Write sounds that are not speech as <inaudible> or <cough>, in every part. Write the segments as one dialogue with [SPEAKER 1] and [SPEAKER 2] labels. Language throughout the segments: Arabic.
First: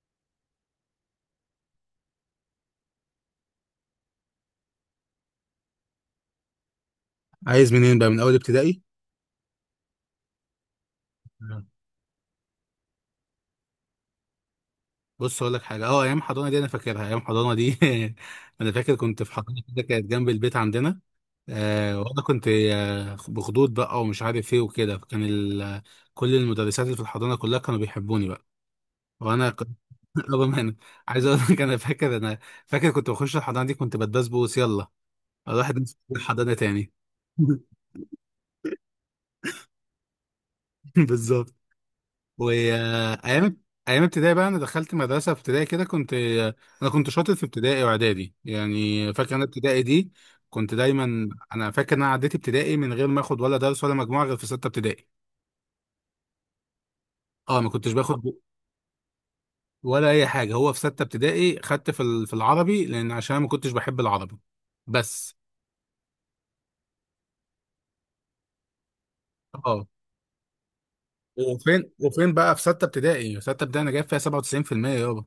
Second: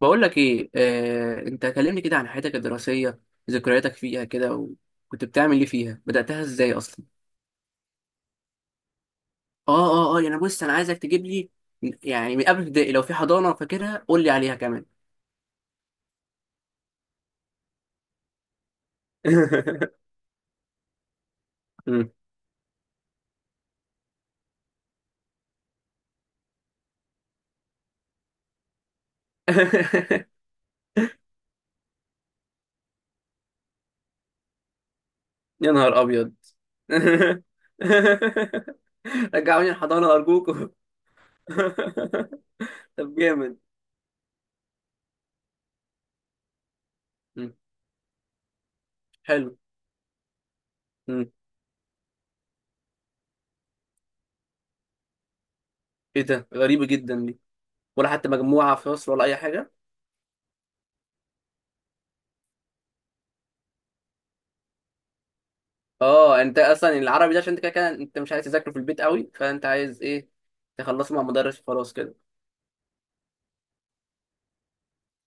[SPEAKER 1] بقول لك ايه، انت كلمني كده عن حياتك الدراسيه، ذكرياتك فيها كده. وكنت بتعمل ايه فيها؟ بداتها ازاي اصلا؟
[SPEAKER 2] عايز منين بقى، من اول ابتدائي؟
[SPEAKER 1] اه اه يعني بص، انا عايزك تجيب لي
[SPEAKER 2] مم.
[SPEAKER 1] يعني من قبل ابتدائي، لو في حضانه فاكرها قول لي عليها كمان.
[SPEAKER 2] بص اقول لك حاجه، ايام حضانه دي انا فاكرها. ايام حضانه دي <laughs> انا فاكر كنت في حضانه كده كانت
[SPEAKER 1] <laughs>
[SPEAKER 2] جنب البيت عندنا. آه
[SPEAKER 1] مم.
[SPEAKER 2] وانا كنت آه بخدود بقى ومش عارف ايه وكده، كل المدرسات اللي في الحضانه كلها كانوا بيحبوني بقى. وانا كنت
[SPEAKER 1] <laughs>
[SPEAKER 2] <laughs> رغم انا عايز اقول لك، انا فاكر كنت بخش الحضانه دي كنت بتبسبوس، يلا اروح
[SPEAKER 1] يا
[SPEAKER 2] أدرس
[SPEAKER 1] نهار
[SPEAKER 2] في
[SPEAKER 1] ابيض.
[SPEAKER 2] الحضانه تاني.
[SPEAKER 1] <laughs> رجعوني الحضانه ارجوكم.
[SPEAKER 2] <laughs> بالظبط.
[SPEAKER 1] <laughs> طب جامد.
[SPEAKER 2] وايام ايام ابتدائي بقى، انا دخلت مدرسه في ابتدائي كده، انا كنت شاطر في
[SPEAKER 1] مم.
[SPEAKER 2] ابتدائي واعدادي يعني. فاكر انا
[SPEAKER 1] حلو.
[SPEAKER 2] ابتدائي دي كنت دايما.
[SPEAKER 1] مم.
[SPEAKER 2] انا فاكر ان انا عديت ابتدائي من غير ما اخد ولا درس ولا مجموعه غير في سته ابتدائي.
[SPEAKER 1] ايه ده؟ غريبه جدا دي.
[SPEAKER 2] اه ما كنتش
[SPEAKER 1] ولا
[SPEAKER 2] باخد
[SPEAKER 1] حتى مجموعه في فصل ولا اي؟
[SPEAKER 2] ولا اي حاجه. هو في سته ابتدائي خدت في العربي، لان عشان أنا ما كنتش بحب العربي بس.
[SPEAKER 1] اه، انت اصلا العربي ده عشان انت كده كده انت مش عايز تذاكره في البيت قوي، فانت
[SPEAKER 2] اه،
[SPEAKER 1] عايز ايه؟ تخلصه مع مدرس
[SPEAKER 2] وفين
[SPEAKER 1] وخلاص كده.
[SPEAKER 2] وفين بقى. في سته ابتدائي انا جايب فيها 97% يابا.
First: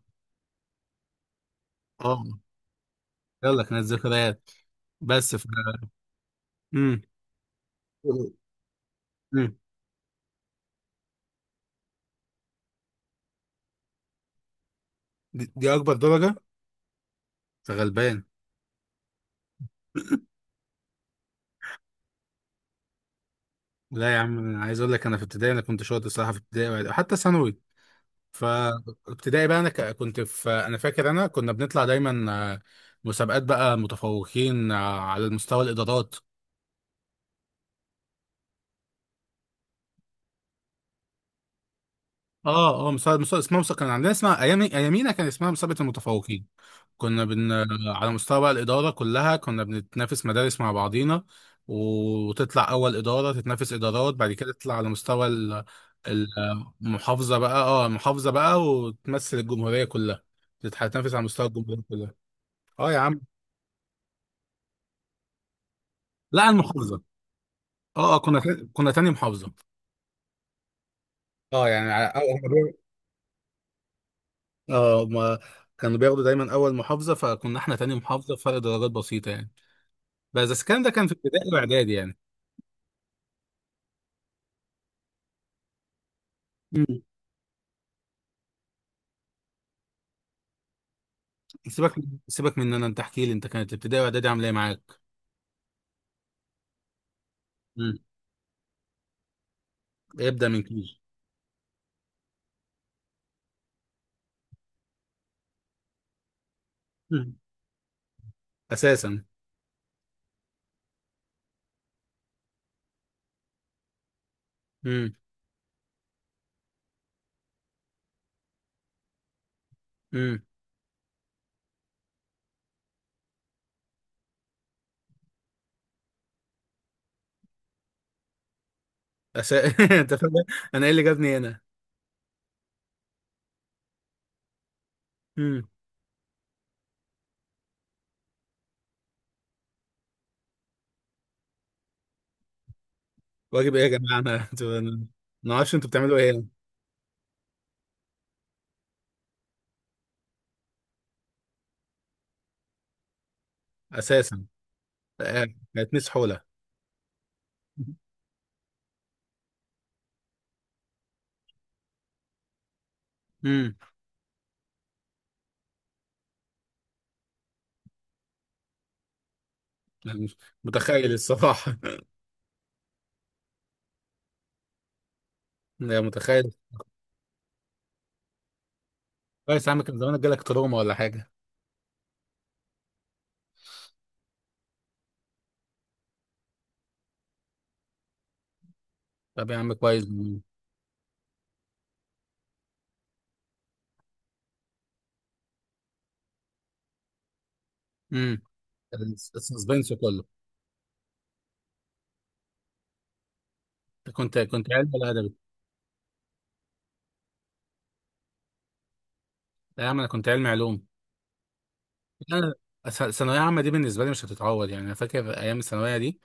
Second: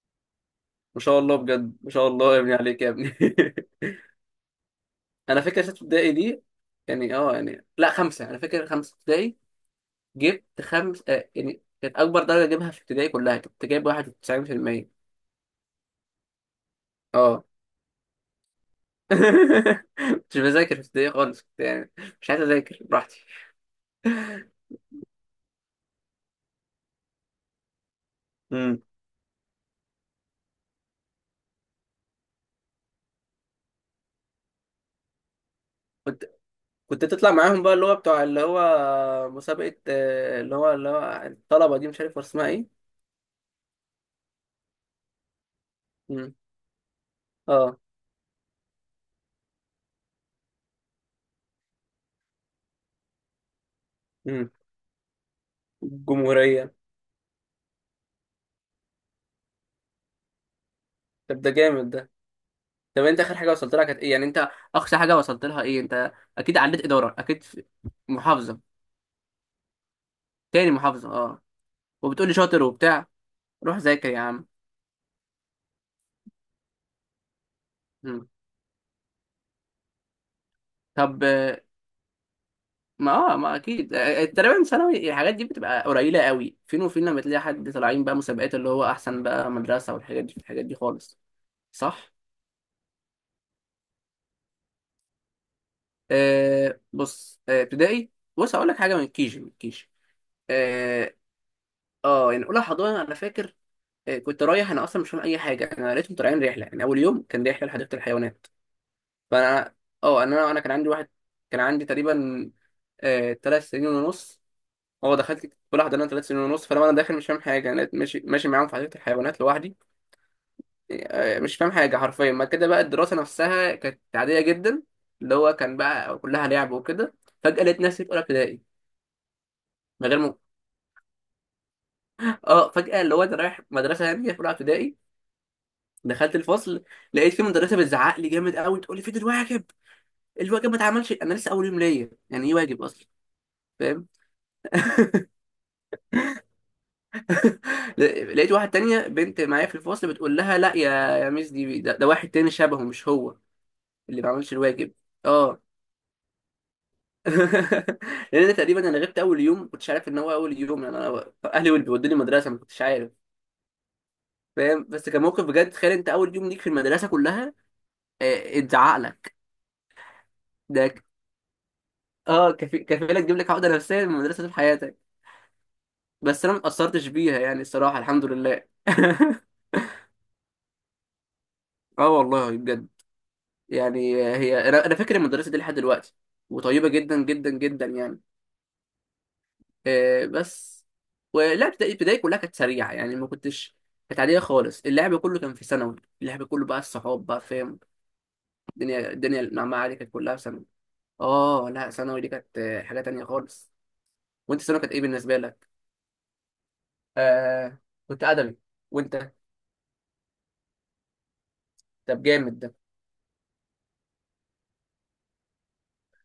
[SPEAKER 1] ما شاء الله بجد، ما شاء
[SPEAKER 2] اه،
[SPEAKER 1] الله يا ابني عليك يا ابني.
[SPEAKER 2] يلا كانت ذكريات
[SPEAKER 1] <laughs>
[SPEAKER 2] بس
[SPEAKER 1] انا فاكر سته ابتدائي دي، يعني لا خمسه، انا فاكر خمسه ابتدائي
[SPEAKER 2] امم.
[SPEAKER 1] جبت خمس، يعني كانت اكبر درجه اجيبها في ابتدائي كلها، كنت جايب 91%.
[SPEAKER 2] دي اكبر درجه.
[SPEAKER 1] اه.
[SPEAKER 2] أنت غلبان.
[SPEAKER 1] <laughs> مش بذاكر في ابتدائي خالص، كنت يعني مش عايز اذاكر، براحتي.
[SPEAKER 2] لا يا عم، انا عايز اقول لك انا في ابتدائي انا كنت شاطر الصراحه، في ابتدائي وحتى ثانوي.
[SPEAKER 1] امم.
[SPEAKER 2] فابتدائي بقى انا كنت في، انا فاكر انا كنا بنطلع دايما، مسابقات بقى متفوقين، على المستوى الادارات.
[SPEAKER 1] كنت تطلع معاهم بقى، اللي هو بتوع اللي هو مسابقة، اللي هو اللي هو الطلبة دي، مش عارف اسمها ايه.
[SPEAKER 2] مسابقه اسمها. مسابقه كان عندنا، اسمها ايام ايامينا، كان اسمها مسابقه
[SPEAKER 1] مم.
[SPEAKER 2] المتفوقين. كنا بن
[SPEAKER 1] اه.
[SPEAKER 2] على مستوى بقى الإدارة كلها كنا بنتنافس مدارس مع بعضينا، وتطلع أول إدارة تتنافس إدارات، بعد
[SPEAKER 1] مم.
[SPEAKER 2] كده تطلع على مستوى
[SPEAKER 1] الجمهورية.
[SPEAKER 2] المحافظة بقى. اه، المحافظة بقى، وتمثل الجمهورية كلها، تتنافس على
[SPEAKER 1] طب
[SPEAKER 2] مستوى
[SPEAKER 1] ده
[SPEAKER 2] الجمهورية
[SPEAKER 1] جامد ده.
[SPEAKER 2] كلها. اه يا
[SPEAKER 1] طب
[SPEAKER 2] عم.
[SPEAKER 1] انت اخر حاجة وصلت لها كانت ايه يعني؟ انت اقصى حاجة وصلت لها ايه انت؟
[SPEAKER 2] لا،
[SPEAKER 1] اكيد عديت
[SPEAKER 2] المحافظة.
[SPEAKER 1] ادارة، اكيد في محافظة.
[SPEAKER 2] كنا تاني محافظة.
[SPEAKER 1] تاني محافظة اه.
[SPEAKER 2] اه يعني على- اه
[SPEAKER 1] وبتقولي
[SPEAKER 2] هما
[SPEAKER 1] شاطر
[SPEAKER 2] بياخدوا-
[SPEAKER 1] وبتاع، روح ذاكر يا عم.
[SPEAKER 2] هما كانوا بياخدوا دايما أول محافظة، فكنا احنا تاني
[SPEAKER 1] مم.
[SPEAKER 2] محافظة، فرق درجات بسيطة يعني. بس الكلام ده كان في
[SPEAKER 1] طب،
[SPEAKER 2] ابتدائي وإعدادي يعني.
[SPEAKER 1] ما اكيد، تقريبا ثانوي الحاجات دي بتبقى قليلة قوي، فين وفين لما تلاقي حد طالعين بقى مسابقات اللي هو احسن بقى مدرسة والحاجات دي، الحاجات دي خالص.
[SPEAKER 2] سيبك،
[SPEAKER 1] صح.
[SPEAKER 2] من ان انت احكي لي انت كانت ابتدائي واعدادي عامله ايه معاك.
[SPEAKER 1] بص،
[SPEAKER 2] امم.
[SPEAKER 1] ابتدائي، بص هقول لك حاجه، من كيجي. من كيجي
[SPEAKER 2] ابدا من كيجي.
[SPEAKER 1] اه. يعني اولى حضانه انا فاكر، كنت رايح انا اصلا مش فاهم اي حاجه، انا لقيتهم طالعين رحله، يعني اول يوم
[SPEAKER 2] امم.
[SPEAKER 1] كان رحله لحديقه الحيوانات.
[SPEAKER 2] اساسا.
[SPEAKER 1] فانا، انا كان عندي واحد، كان عندي تقريبا ثلاث سنين ونص.
[SPEAKER 2] امم.
[SPEAKER 1] هو دخلت اولى حضانه ثلاث سنين ونص، فلما انا داخل مش فاهم حاجه، انا لقيت ماشي ماشي معاهم في حديقه الحيوانات لوحدي.
[SPEAKER 2] امم.
[SPEAKER 1] مش فاهم حاجه حرفيا. ما كده بقى الدراسه نفسها كانت عاديه جدا، اللي هو كان بقى كلها لعب وكده. فجاه لقيت نفسي في اولى ابتدائي
[SPEAKER 2] أسا... <laughs>
[SPEAKER 1] من
[SPEAKER 2] انت
[SPEAKER 1] غير
[SPEAKER 2] فاهم
[SPEAKER 1] ممكن.
[SPEAKER 2] انا ايه اللي جابني هنا.
[SPEAKER 1] اه، فجأة اللي هو انا رايح مدرسة يعني في رابعة ابتدائي،
[SPEAKER 2] امم.
[SPEAKER 1] دخلت الفصل، لقيت في مدرسة بتزعق لي جامد قوي، تقول لي فين الواجب. الواجب ما اتعملش، انا لسه اول يوم ليا، يعني ايه واجب اصلا؟
[SPEAKER 2] واجب ايه يا
[SPEAKER 1] فاهم؟
[SPEAKER 2] جماعه؟ انا أنا ما اعرفش انتوا بتعملوا ايه هنا.
[SPEAKER 1] <laughs> لقيت واحد تانية بنت معايا في الفصل بتقول لها: لا يا، يا ميس دي، ده واحد تاني شبهه مش هو اللي ما
[SPEAKER 2] اساسا.
[SPEAKER 1] عملش الواجب.
[SPEAKER 2] آه،
[SPEAKER 1] اه.
[SPEAKER 2] كانت ميس حوله.
[SPEAKER 1] <laughs> لان انا تقريبا انا غبت اول يوم، ما كنتش عارف ان هو اول يوم، يعني انا اهلي واللي بيودوني المدرسه ما كنتش عارف.
[SPEAKER 2] امم.
[SPEAKER 1] فاهم؟ بس كان موقف بجد، تخيل انت اول يوم ليك في المدرسه كلها اتزعق لك.
[SPEAKER 2] مش
[SPEAKER 1] ده
[SPEAKER 2] متخيل الصراحه.
[SPEAKER 1] اه كفيله تجيب لك عقده نفسيه من المدرسه طول حياتك.
[SPEAKER 2] <laughs> يا
[SPEAKER 1] بس
[SPEAKER 2] متخيل.
[SPEAKER 1] انا ما اتاثرتش بيها يعني، الصراحه الحمد لله. <laughs>
[SPEAKER 2] كويس يا عم، كان زمانك جالك تروما ولا حاجه.
[SPEAKER 1] اه والله بجد، يعني هي انا، انا فاكر المدرسه دي لحد دلوقتي، وطيبه جدا جدا جدا يعني.
[SPEAKER 2] طب يا عم، كويس.
[SPEAKER 1] بس ولا ابتدائي، ابتدائي كلها كانت سريعه، يعني ما كنتش، كانت عاديه خالص. اللعب كله كان في ثانوي، اللعب كله بقى الصحاب بقى، فاهم؟
[SPEAKER 2] امم.
[SPEAKER 1] الدنيا، المعمعه
[SPEAKER 2] السسبنس
[SPEAKER 1] دي كانت
[SPEAKER 2] كله.
[SPEAKER 1] كلها في ثانوي. اه، لا ثانوي دي كانت حاجه تانية خالص.
[SPEAKER 2] كنت
[SPEAKER 1] وانت
[SPEAKER 2] كنت
[SPEAKER 1] ثانوي
[SPEAKER 2] علمي
[SPEAKER 1] كانت ايه
[SPEAKER 2] ولا ادبي؟
[SPEAKER 1] بالنسبه لك؟ آه كنت ادبي. وانت؟
[SPEAKER 2] لا يا عم انا كنت علمي علوم.
[SPEAKER 1] طب
[SPEAKER 2] لا،
[SPEAKER 1] جامد ده.
[SPEAKER 2] ثانوية عامة دي بالنسبة لي مش هتتعوض يعني. أنا فاكر أيام الثانوية دي.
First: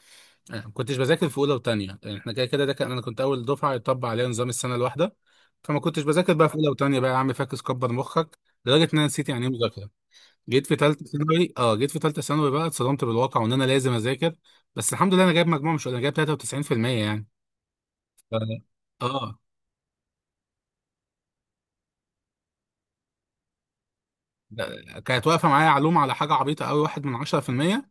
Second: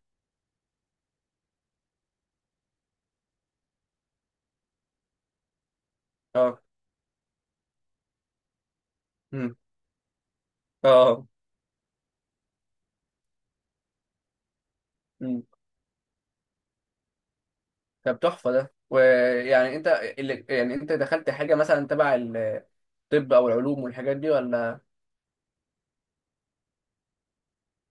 [SPEAKER 2] أنا ما كنتش بذاكر في أولى وتانية، يعني إحنا كده كده ده كان، أنا كنت أول دفعة يطبق عليها نظام السنة الواحدة. فما كنتش بذاكر بقى في
[SPEAKER 1] اه.
[SPEAKER 2] أولى وتانية بقى، يا عم فاكس كبر مخك. لدرجة إن أنا نسيت يعني إيه
[SPEAKER 1] امم.
[SPEAKER 2] مذاكرة. جيت في
[SPEAKER 1] اه
[SPEAKER 2] تالتة
[SPEAKER 1] اه،
[SPEAKER 2] ثانوي، أه جيت في تالتة ثانوي بقى اتصدمت بالواقع وإن أنا لازم أذاكر. بس الحمد لله أنا
[SPEAKER 1] امم.
[SPEAKER 2] جايب مجموع مش قليل، أنا جايب 93% يعني.
[SPEAKER 1] طب
[SPEAKER 2] ف...
[SPEAKER 1] تحفه ده.
[SPEAKER 2] أه
[SPEAKER 1] ويعني انت، اللي يعني انت دخلت حاجه مثلا تبع الطب او العلوم والحاجات دي ولا؟
[SPEAKER 2] كانت واقفة معايا علوم على حاجة عبيطة أوي، واحد من 10%،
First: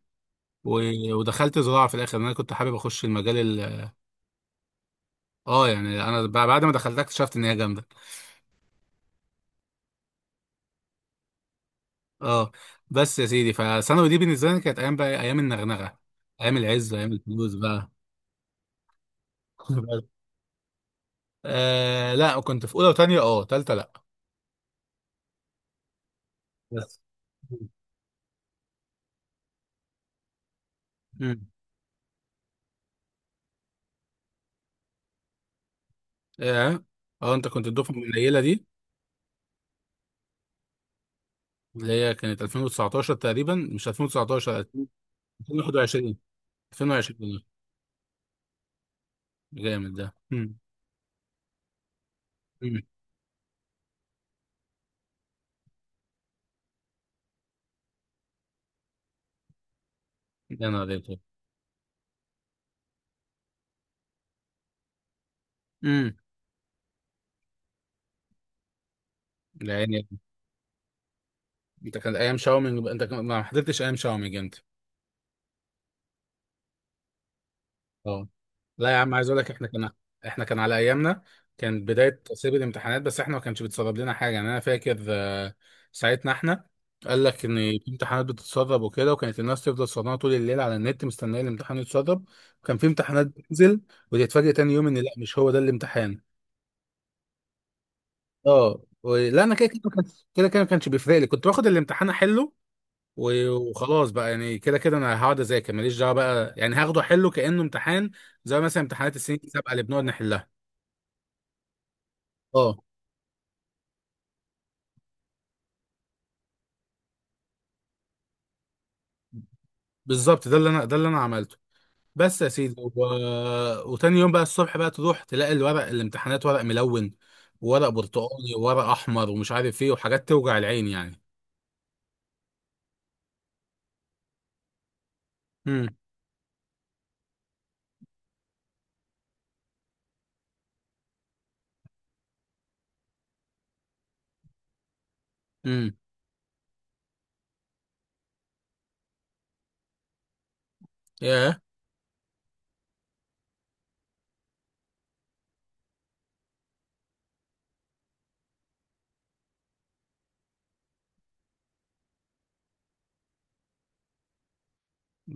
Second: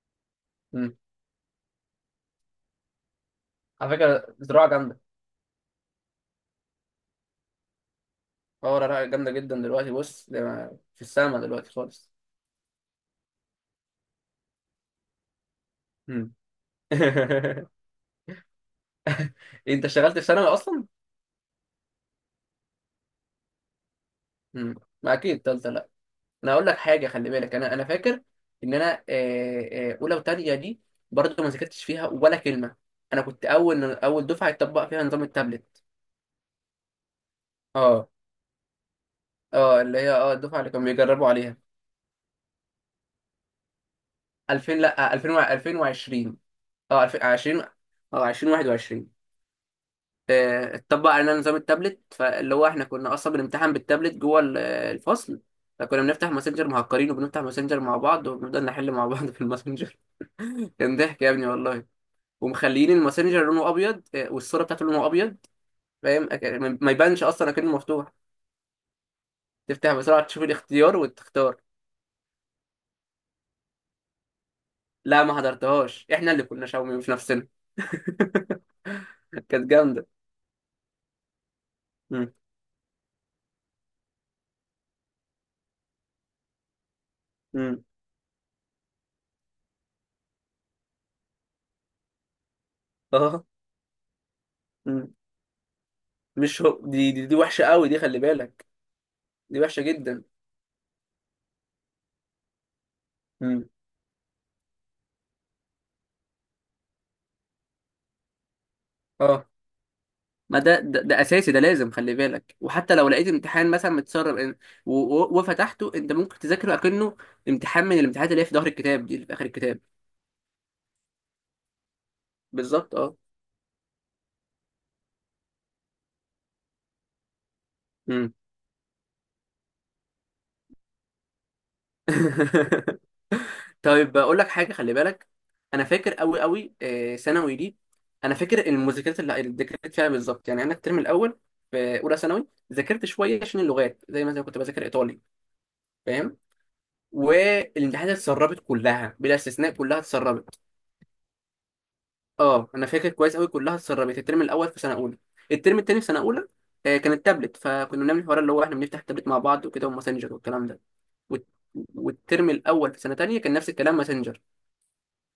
[SPEAKER 2] و...
[SPEAKER 1] امم.
[SPEAKER 2] ودخلت زراعة في الآخر، لأن أنا كنت حابب أخش المجال.
[SPEAKER 1] على فكره زراعه جامده.
[SPEAKER 2] اه يعني انا بعد ما دخلتها اكتشفت ان هي جامده.
[SPEAKER 1] اه، زراعه جامده جدا دلوقتي، بص ده في السما دلوقتي خالص.
[SPEAKER 2] اه. بس يا سيدي، فثانوي دي بالنسبه لي كانت ايام بقى إيه، ايام النغنغه،
[SPEAKER 1] امم.
[SPEAKER 2] ايام العز، ايام الفلوس
[SPEAKER 1] <laughs>
[SPEAKER 2] بقى.
[SPEAKER 1] انت اشتغلت
[SPEAKER 2] <laughs>
[SPEAKER 1] في ثانوي اصلا؟
[SPEAKER 2] لا كنت في اولى وثانيه، اه ثالثه لا.
[SPEAKER 1] امم. ما اكيد تالتة لا. انا اقول لك
[SPEAKER 2] بس
[SPEAKER 1] حاجه خلي بالك، انا فاكر ان انا، اولى وتانية دي برضه ما
[SPEAKER 2] امم.
[SPEAKER 1] ذاكرتش فيها ولا كلمه. انا كنت اول دفعه يطبق فيها نظام التابلت.
[SPEAKER 2] اه اه انت كنت الدفعه
[SPEAKER 1] اه.
[SPEAKER 2] القليله دي،
[SPEAKER 1] اه، اللي هي اه الدفعه اللي كانوا بيجربوا عليها.
[SPEAKER 2] اللي هي كانت 2019 تقريبا، مش 2019،
[SPEAKER 1] 2000، لا 2000
[SPEAKER 2] 2021،
[SPEAKER 1] 2020. اه 2000
[SPEAKER 2] 2021.
[SPEAKER 1] 20. اه 2021.
[SPEAKER 2] جامد ده. امم.
[SPEAKER 1] اتطبق علينا نظام التابلت، فاللي هو
[SPEAKER 2] امم.
[SPEAKER 1] احنا كنا اصلا بنمتحن بالتابلت جوه الفصل. فكنا بنفتح ماسنجر مهكرين، وبنفتح ماسنجر مع بعض، وبنفضل نحل مع بعض في الماسنجر.
[SPEAKER 2] يا
[SPEAKER 1] <laughs>
[SPEAKER 2] نهار
[SPEAKER 1] كان
[SPEAKER 2] أبيض.
[SPEAKER 1] ضحك يا ابني والله. ومخليين الماسنجر لونه ابيض، والصوره بتاعته لونه ابيض،
[SPEAKER 2] امم
[SPEAKER 1] فاهم؟ ما يبانش اصلا اكنه مفتوح، تفتح
[SPEAKER 2] يعني
[SPEAKER 1] بسرعه تشوف الاختيار وتختار.
[SPEAKER 2] انت. كان ايام شاومينج انت، ما حضرتش ايام شاومينج انت.
[SPEAKER 1] لا ما حضرتهاش، احنا اللي كنا شاومي مش نفسنا.
[SPEAKER 2] اه، لا يا عم، عايز اقول
[SPEAKER 1] <laughs>
[SPEAKER 2] لك
[SPEAKER 1] كانت جامده.
[SPEAKER 2] احنا كان على ايامنا كان بدايه تسريب الامتحانات، بس احنا ما كانش بيتسرب لنا حاجه يعني. انا فاكر، ساعتنا احنا قال لك ان
[SPEAKER 1] امم.
[SPEAKER 2] في امتحانات بتتسرب وكده، وكانت الناس تفضل سهرانه طول الليل على النت مستنيه الامتحان يتسرب. وكان في امتحانات
[SPEAKER 1] اه.
[SPEAKER 2] بتنزل وتتفاجئ تاني يوم ان لا،
[SPEAKER 1] امم.
[SPEAKER 2] مش هو ده الامتحان.
[SPEAKER 1] مش هو دي، دي وحشه قوي دي خلي بالك.
[SPEAKER 2] اه، لا انا
[SPEAKER 1] دي
[SPEAKER 2] كده كده
[SPEAKER 1] وحشه
[SPEAKER 2] ما
[SPEAKER 1] جدا.
[SPEAKER 2] كانش- كده كده ما كانش بيفرق لي، كنت باخد الامتحان احله.
[SPEAKER 1] امم.
[SPEAKER 2] وخلاص بقى، يعني كده كده انا هقعد اذاكر ماليش دعوه بقى، يعني هاخده احله كانه امتحان، زي مثلا امتحانات السنين
[SPEAKER 1] اه،
[SPEAKER 2] السابقه اللي بنقعد نحلها.
[SPEAKER 1] ما ده اساسي ده، لازم خلي بالك،
[SPEAKER 2] اه
[SPEAKER 1] وحتى لو لقيت امتحان مثلا متسرب إن وفتحته، انت ممكن تذاكره اكنه امتحان من الامتحانات اللي هي في ظهر الكتاب دي، اللي في اخر الكتاب.
[SPEAKER 2] بالظبط، ده اللي انا عملته. بس يا سيدي
[SPEAKER 1] بالظبط اه.
[SPEAKER 2] وتاني يوم بقى الصبح بقى تروح تلاقي الورق، الامتحانات ورق ملون، وورق
[SPEAKER 1] امم.
[SPEAKER 2] برتقالي، وورق احمر، ومش عارف ايه، وحاجات توجع العين يعني.
[SPEAKER 1] <laughs> طيب اقول لك حاجه خلي بالك، انا
[SPEAKER 2] امم.
[SPEAKER 1] فاكر قوي قوي، ثانوي دي انا فاكر المذاكرات اللي ذاكرت فيها بالظبط يعني. انا الترم الاول في اولى ثانوي ذاكرت شويه عشان اللغات، زي مثلا كنت بذاكر ايطالي،
[SPEAKER 2] امم.
[SPEAKER 1] فاهم؟ والامتحانات اتسربت كلها بلا استثناء، كلها اتسربت.
[SPEAKER 2] ياه.
[SPEAKER 1] اه انا فاكر كويس قوي، كلها اتسربت. الترم الاول في سنه اولى، الترم التاني في سنه اولى، كان التابلت، فكنا بنعمل الحوار اللي هو احنا بنفتح التابلت مع بعض وكده، وماسنجر والكلام ده. والت- والترم الاول في سنه تانية كان نفس الكلام، ماسنجر.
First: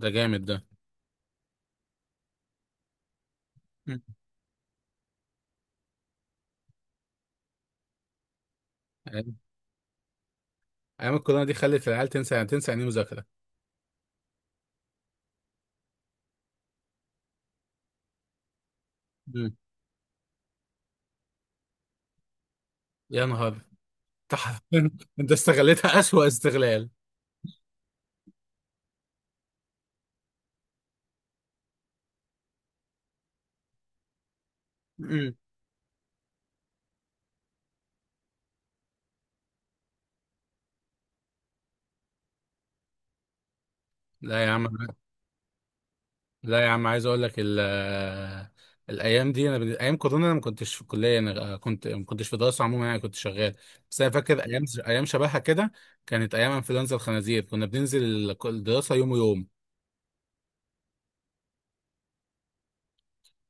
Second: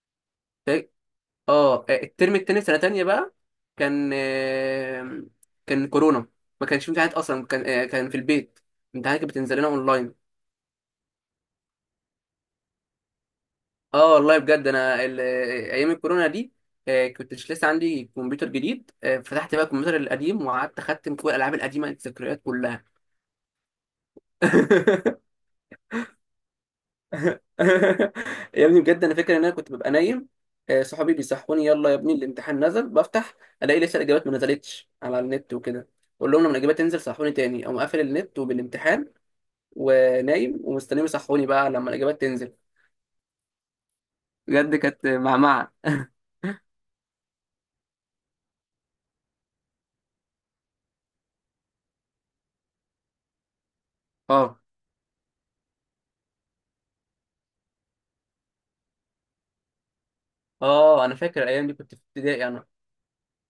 [SPEAKER 2] ده جامد ده.
[SPEAKER 1] فا- اه الترم التاني في سنه تانية بقى
[SPEAKER 2] مم.
[SPEAKER 1] كان كان كورونا. ما كانش في امتحانات اصلا، كان كان في البيت، امتحانات كانت
[SPEAKER 2] ايام
[SPEAKER 1] بتنزل لنا اونلاين.
[SPEAKER 2] أيام الكورونا دي خلت العيال تنسى، يعني تنسى يعني إيه مذاكره.
[SPEAKER 1] اه والله بجد، انا ايام الكورونا دي، كنت مش لسه عندي كمبيوتر جديد،
[SPEAKER 2] مم.
[SPEAKER 1] فتحت بقى الكمبيوتر القديم وقعدت اختم كل الالعاب القديمه، الذكريات كلها.
[SPEAKER 2] يا نهار. انت حرفياً-
[SPEAKER 1] <laughs>
[SPEAKER 2] أنت استغلتها اسوأ استغلال.
[SPEAKER 1] يا ابني بجد، انا فاكر ان انا كنت ببقى نايم، صحابي بيصحوني: يلا يا ابني الامتحان نزل. بفتح الاقي لسه الاجابات ما نزلتش على النت وكده، اقول لهم لما الاجابات تنزل صحوني تاني، اقوم قافل النت وبالامتحان ونايم ومستنيهم يصحوني بقى لما الاجابات تنزل.
[SPEAKER 2] لا يا عم
[SPEAKER 1] بجد كانت معمعه.
[SPEAKER 2] لا يا عم عايز اقول لك الايام دي، ايام كورونا انا ما كنتش في كليه، انا كنت، ما كنتش في دراسه عموما يعني، كنت شغال. بس انا فاكر
[SPEAKER 1] اه.
[SPEAKER 2] ايام، شبهها كده، كانت ايام انفلونزا الخنازير. كنا بننزل الدراسه يوم ويوم،
[SPEAKER 1] اه انا فاكر الايام دي كنت في ابتدائي،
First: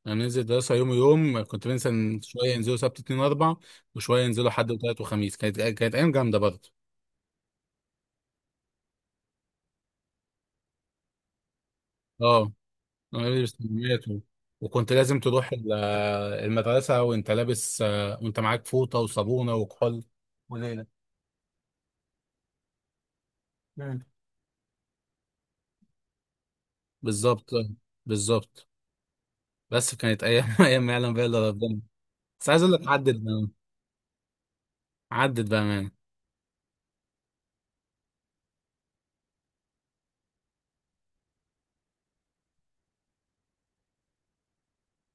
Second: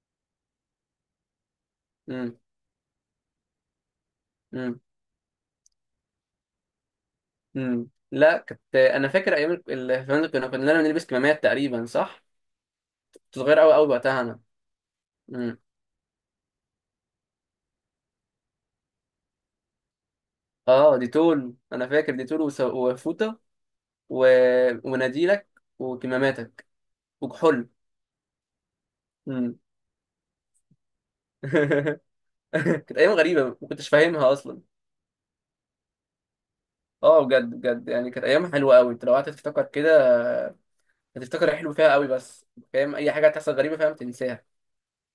[SPEAKER 2] كنا بننزل الدراسه يوم ويوم، كنت بننزل
[SPEAKER 1] انا.
[SPEAKER 2] شويه ينزلوا سبت اثنين واربع، وشويه ينزلوا حد
[SPEAKER 1] امم.
[SPEAKER 2] وثلاث وخميس. كانت كانت ايام جامده برضه.
[SPEAKER 1] امم، لا كنت انا فاكر ايام الفنادق، كنا بنلبس كمامات تقريبا، صح؟
[SPEAKER 2] اه، أنا
[SPEAKER 1] كنت
[SPEAKER 2] لابس
[SPEAKER 1] صغير قوي قوي
[SPEAKER 2] كميات
[SPEAKER 1] وقتها انا.
[SPEAKER 2] وكنت لازم تروح
[SPEAKER 1] امم.
[SPEAKER 2] المدرسه وانت لابس، وانت معاك فوطه وصابونه وكحول وليله.
[SPEAKER 1] اه دي تول، انا فاكر دي تول وفوطه
[SPEAKER 2] مم.
[SPEAKER 1] و... ومناديلك وكماماتك
[SPEAKER 2] بالظبط.
[SPEAKER 1] وكحول.
[SPEAKER 2] بالظبط.
[SPEAKER 1] امم.
[SPEAKER 2] بس كانت ايام <laughs> ايام ما يعلم بها الا ربنا.
[SPEAKER 1] <laughs>
[SPEAKER 2] بس عايز اقول لك،
[SPEAKER 1] كانت ايام
[SPEAKER 2] عدت
[SPEAKER 1] غريبه
[SPEAKER 2] بقى،
[SPEAKER 1] ما كنتش فاهمها اصلا.
[SPEAKER 2] مان.
[SPEAKER 1] اه بجد بجد، يعني كانت ايام حلوه قوي، انت لو قعدت تفتكر كده هتفتكر الحلو فيها قوي بس، فاهم؟ اي حاجه هتحصل غريبه، فاهم، تنساها.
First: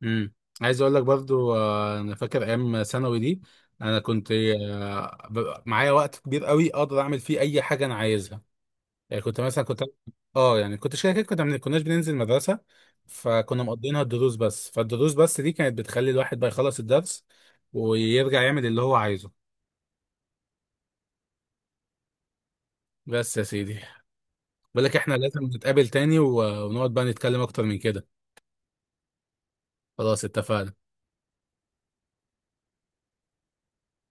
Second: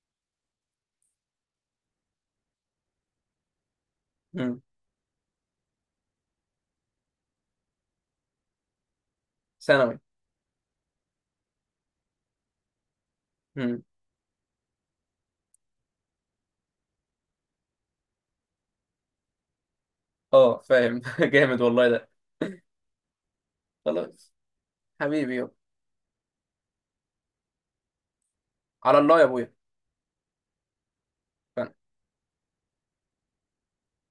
[SPEAKER 2] امم. عايز اقول لك برضو، انا فاكر ايام ثانوي دي، انا كنت،
[SPEAKER 1] امم.
[SPEAKER 2] معايا وقت كبير قوي اقدر اعمل فيه اي حاجه انا عايزها. يعني كنت مثلا كنت،
[SPEAKER 1] ثانوي.
[SPEAKER 2] اه يعني كنت كده كده كنا ما كناش بننزل مدرسه، فكنا
[SPEAKER 1] امم.
[SPEAKER 2] مقضينها الدروس بس، فالدروس بس دي كانت بتخلي الواحد بقى يخلص الدرس ويرجع يعمل اللي هو عايزه.
[SPEAKER 1] اه فاهم. <laughs> جامد والله ده.
[SPEAKER 2] بس يا سيدي،
[SPEAKER 1] خلاص.
[SPEAKER 2] بقول لك احنا
[SPEAKER 1] حبيبي
[SPEAKER 2] لازم
[SPEAKER 1] يابا.
[SPEAKER 2] نتقابل تاني، ونقعد بقى نتكلم اكتر من كده.
[SPEAKER 1] على الله يا ابويا.
[SPEAKER 2] خلاص اتفقنا.
[SPEAKER 1] ف-